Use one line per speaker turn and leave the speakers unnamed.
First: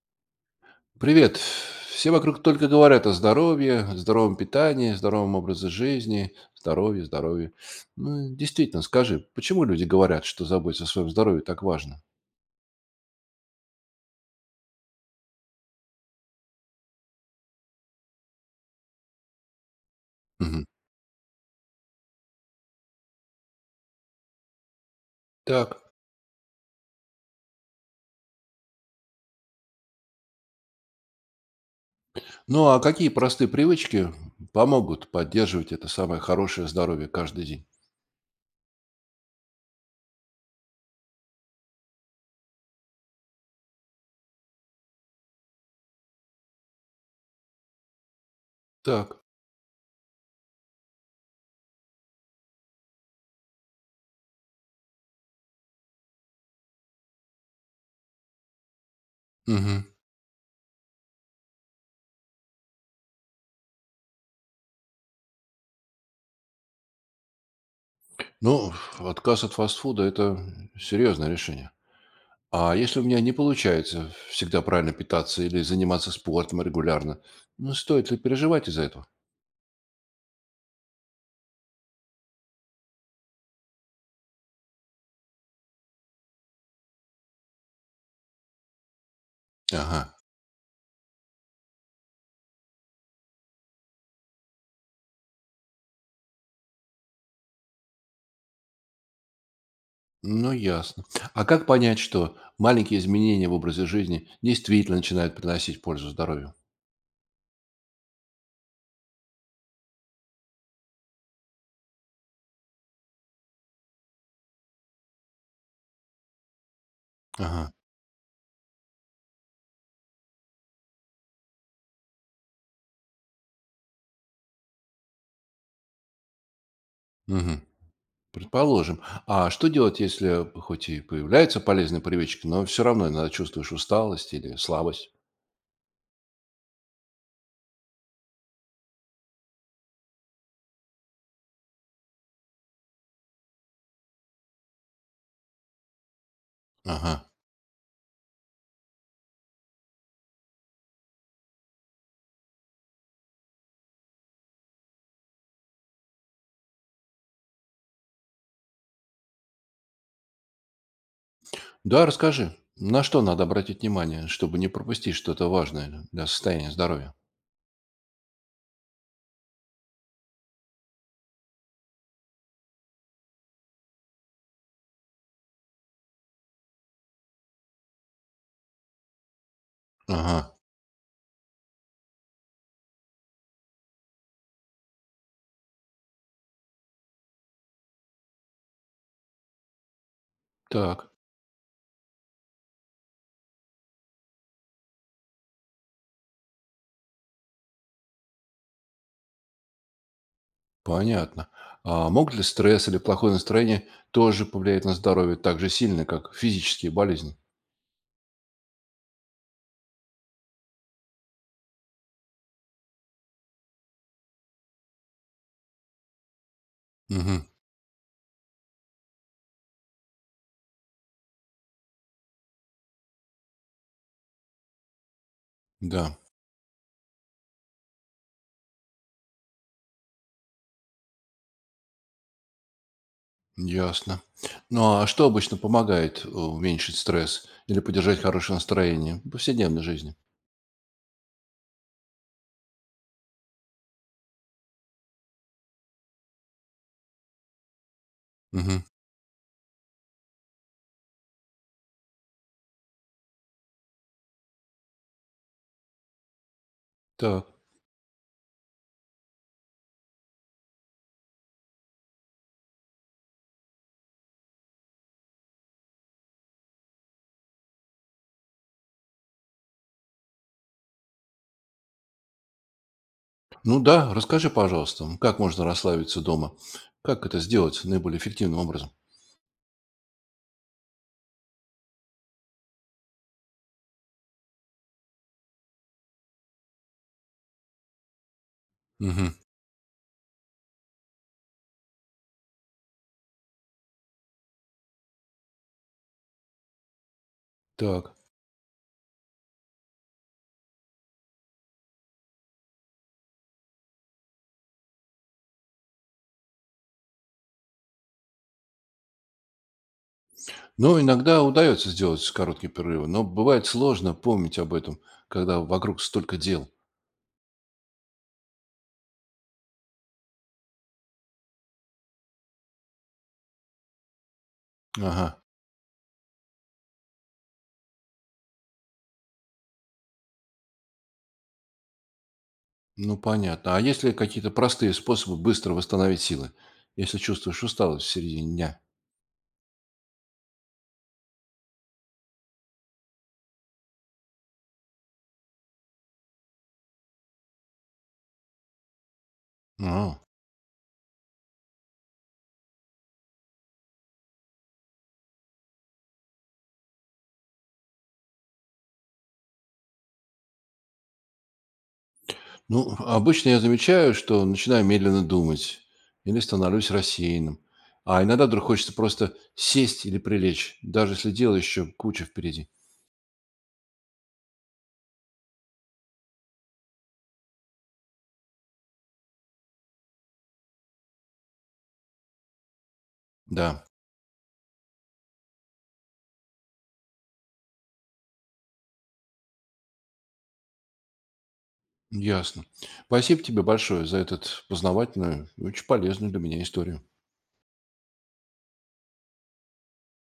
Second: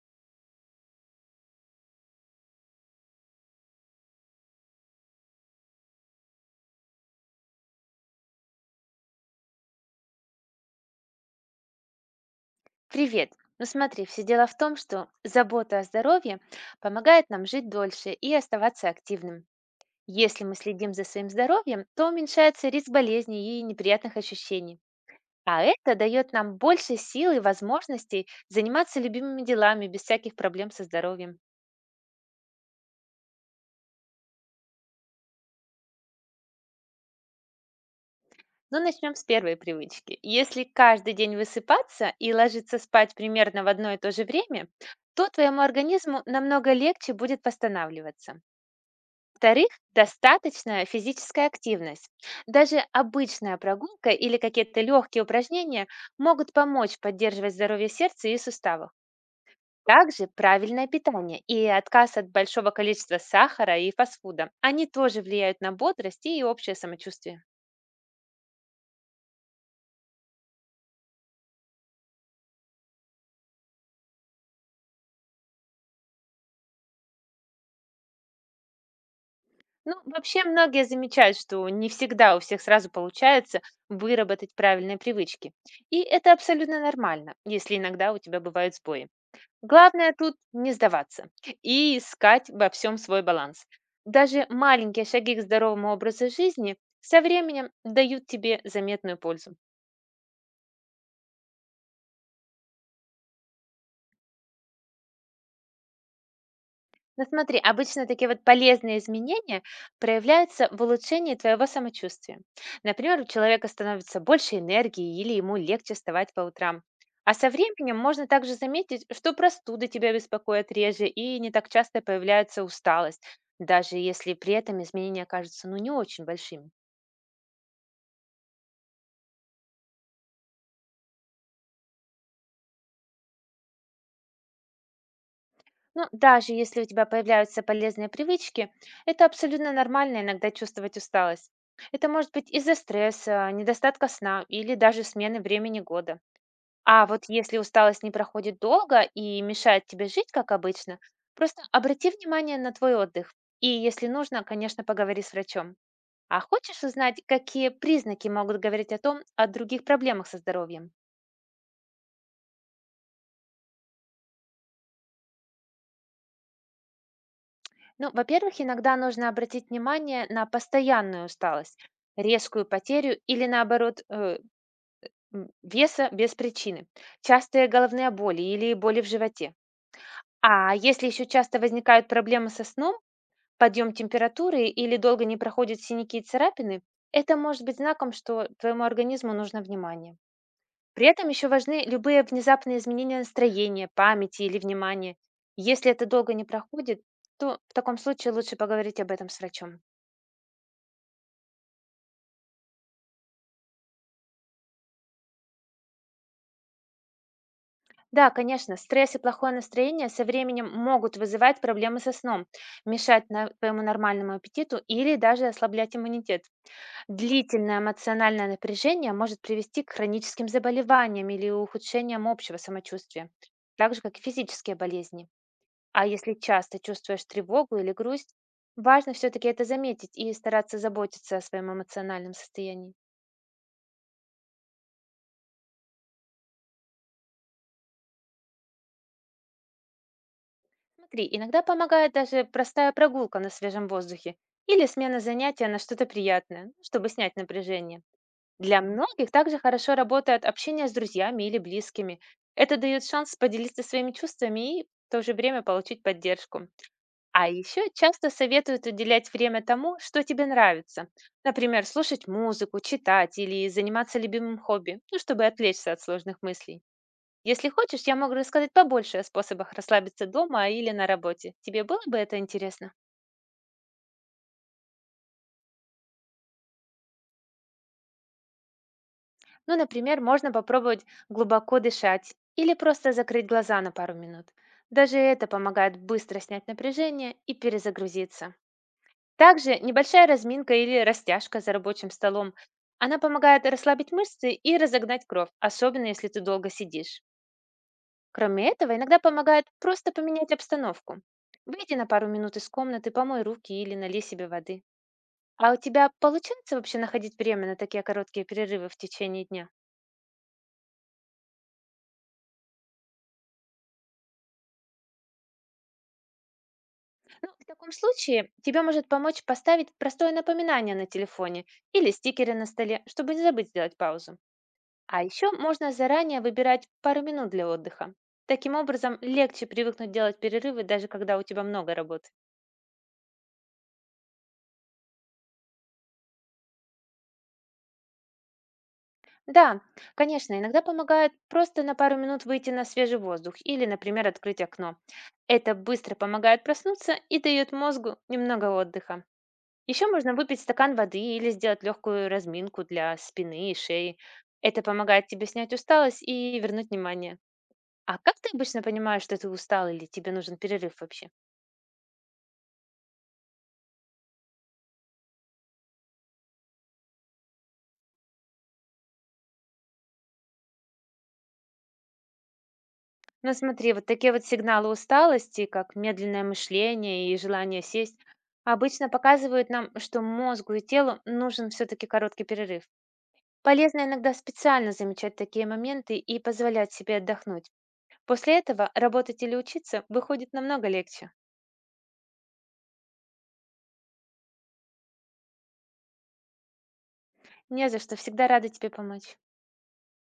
Привет. Все вокруг только говорят о здоровье, здоровом питании, здоровом образе жизни, здоровье, здоровье. Ну, действительно, скажи, почему люди говорят, что заботиться о своем здоровье так важно?
Привет! Ну смотри, все дело в том, что забота о здоровье помогает нам жить дольше и оставаться активным. Если мы
Мгм.
следим за своим здоровьем, то уменьшается риск болезней и неприятных ощущений. А
Так.
это дает нам больше сил и возможностей заниматься любимыми делами без всяких проблем со здоровьем.
Ну, а какие простые привычки помогут поддерживать это самое хорошее здоровье каждый день?
Но начнем с первой привычки. Если каждый день высыпаться и ложиться спать примерно в одно и то же время, то твоему организму намного легче будет восстанавливаться.
Так.
Во-вторых, достаточная физическая активность. Даже обычная прогулка или какие-то легкие упражнения могут помочь поддерживать здоровье сердца и суставов.
Мгм.
Также правильное питание и отказ от большого количества сахара и фастфуда. Они тоже влияют на бодрость и общее самочувствие.
Ну, отказ от фастфуда– это серьезное решение. А если у меня не получается всегда правильно питаться или заниматься спортом регулярно, ну, стоит ли переживать из-за этого?
Ну, вообще многие замечают, что не всегда у всех сразу получается выработать правильные привычки. И это абсолютно нормально, если иногда у тебя бывают сбои.
Ага.
Главное тут не сдаваться и искать во всем свой баланс. Даже маленькие шаги к здоровому образу жизни со временем дают тебе заметную пользу.
Ну, ясно. А как понять, что маленькие изменения в образе жизни действительно начинают приносить пользу здоровью?
Но смотри, обычно такие вот полезные изменения проявляются в улучшении твоего самочувствия. Например, у человека становится больше энергии или ему легче вставать по утрам. А со
Ага.
временем можно также заметить, что простуды тебя беспокоят реже и не так часто появляется усталость, даже если при этом изменения кажутся ну, не очень большими.
Мгм. Предположим. А что делать, если хоть и появляются полезные привычки, но все равно иногда чувствуешь усталость или слабость?
Ну, даже если у тебя появляются полезные привычки, это абсолютно нормально иногда чувствовать усталость. Это может быть из-за стресса, недостатка сна или даже смены времени года. А
Ага.
вот если усталость не проходит долго и мешает тебе жить, как обычно, просто обрати внимание на твой отдых. И если нужно, конечно, поговори с врачом. А хочешь узнать, какие признаки могут говорить о том, о других проблемах со здоровьем?
Да, расскажи. На что надо обратить внимание, чтобы не пропустить что-то важное для состояния здоровья?
Ну, во-первых, иногда нужно обратить внимание на постоянную усталость, резкую потерю или, наоборот, веса без причины, частые головные боли или боли в животе.
Ага.
А если еще часто возникают проблемы со сном, подъем температуры или долго не проходят синяки и царапины, это может быть знаком, что твоему организму нужно внимание. При
Так,
этом еще важны любые внезапные изменения настроения, памяти или внимания. Если это долго не проходит, то в таком случае лучше поговорить об этом с врачом.
понятно. А могут ли стресс или плохое настроение тоже повлиять на здоровье так же сильно, как физические болезни?
Да, конечно, стресс и плохое настроение со временем могут вызывать проблемы со сном, мешать твоему нормальному аппетиту или даже ослаблять иммунитет.
Мгм.
Длительное эмоциональное напряжение может привести к хроническим заболеваниям или ухудшениям общего самочувствия, так же как и физические болезни. А
Да,
если часто чувствуешь тревогу или грусть, важно все-таки это заметить и стараться заботиться о своем эмоциональном состоянии.
ясно. Ну, а что обычно помогает уменьшить стресс или поддержать хорошее настроение в повседневной жизни?
Смотри, иногда помогает даже простая прогулка на свежем воздухе или смена занятия на что-то приятное, ну, чтобы снять напряжение. Для
Мгм.
многих также хорошо работает общение с друзьями или близкими. Это дает шанс поделиться своими чувствами и в то же время получить поддержку.
Так.
А еще часто советуют уделять время тому, что тебе нравится. Например, слушать музыку, читать или заниматься любимым хобби, ну, чтобы отвлечься от сложных мыслей. Если хочешь, я могу рассказать побольше о способах расслабиться дома или на работе. Тебе было бы это интересно?
Ну да, расскажи, пожалуйста, как можно расслабиться дома? Как это сделать наиболее эффективным образом?
Ну, например, можно попробовать глубоко дышать или просто закрыть глаза на пару минут. Даже это помогает быстро снять напряжение и перезагрузиться.
Мгм.
Также небольшая разминка или растяжка за рабочим столом. Она помогает расслабить мышцы и разогнать кровь, особенно если ты долго сидишь.
Так.
Кроме этого, иногда помогает просто поменять обстановку. Выйди на пару минут из комнаты, помой руки или налей себе воды. А у тебя получается вообще находить время на такие короткие перерывы в течение дня?
Ну, иногда удается сделать короткие перерывы, но бывает сложно помнить об этом, когда вокруг столько дел.
Ну, в таком случае тебе может помочь поставить простое напоминание на телефоне или стикеры на столе, чтобы не забыть сделать паузу. А
Ага.
еще можно заранее выбирать пару минут для отдыха. Таким образом, легче привыкнуть делать перерывы, даже когда у тебя много работы.
Ну, понятно. А есть ли какие-то простые способы быстро восстановить силы, если чувствуешь усталость в середине дня?
Да, конечно, иногда помогает просто на пару минут выйти на свежий воздух или, например, открыть окно. Это быстро помогает проснуться и дает мозгу немного отдыха. Еще
А.
можно выпить стакан воды или сделать легкую разминку для спины и шеи. Это помогает тебе снять усталость и вернуть внимание. А как ты обычно понимаешь, что ты устал или тебе нужен перерыв вообще?
Ну, обычно я замечаю, что начинаю медленно думать или становлюсь рассеянным. А иногда вдруг хочется просто сесть или прилечь, даже если дело еще куча впереди.
Ну смотри, вот такие вот сигналы усталости, как медленное мышление и желание сесть, обычно показывают нам, что мозгу и телу нужен все-таки короткий перерыв.
Да,
Полезно иногда специально замечать такие моменты и позволять себе отдохнуть. После этого работать или учиться выходит намного легче.
ясно. Спасибо тебе большое за этот познавательную и очень полезную для меня историю.
Не за что, всегда рада тебе помочь.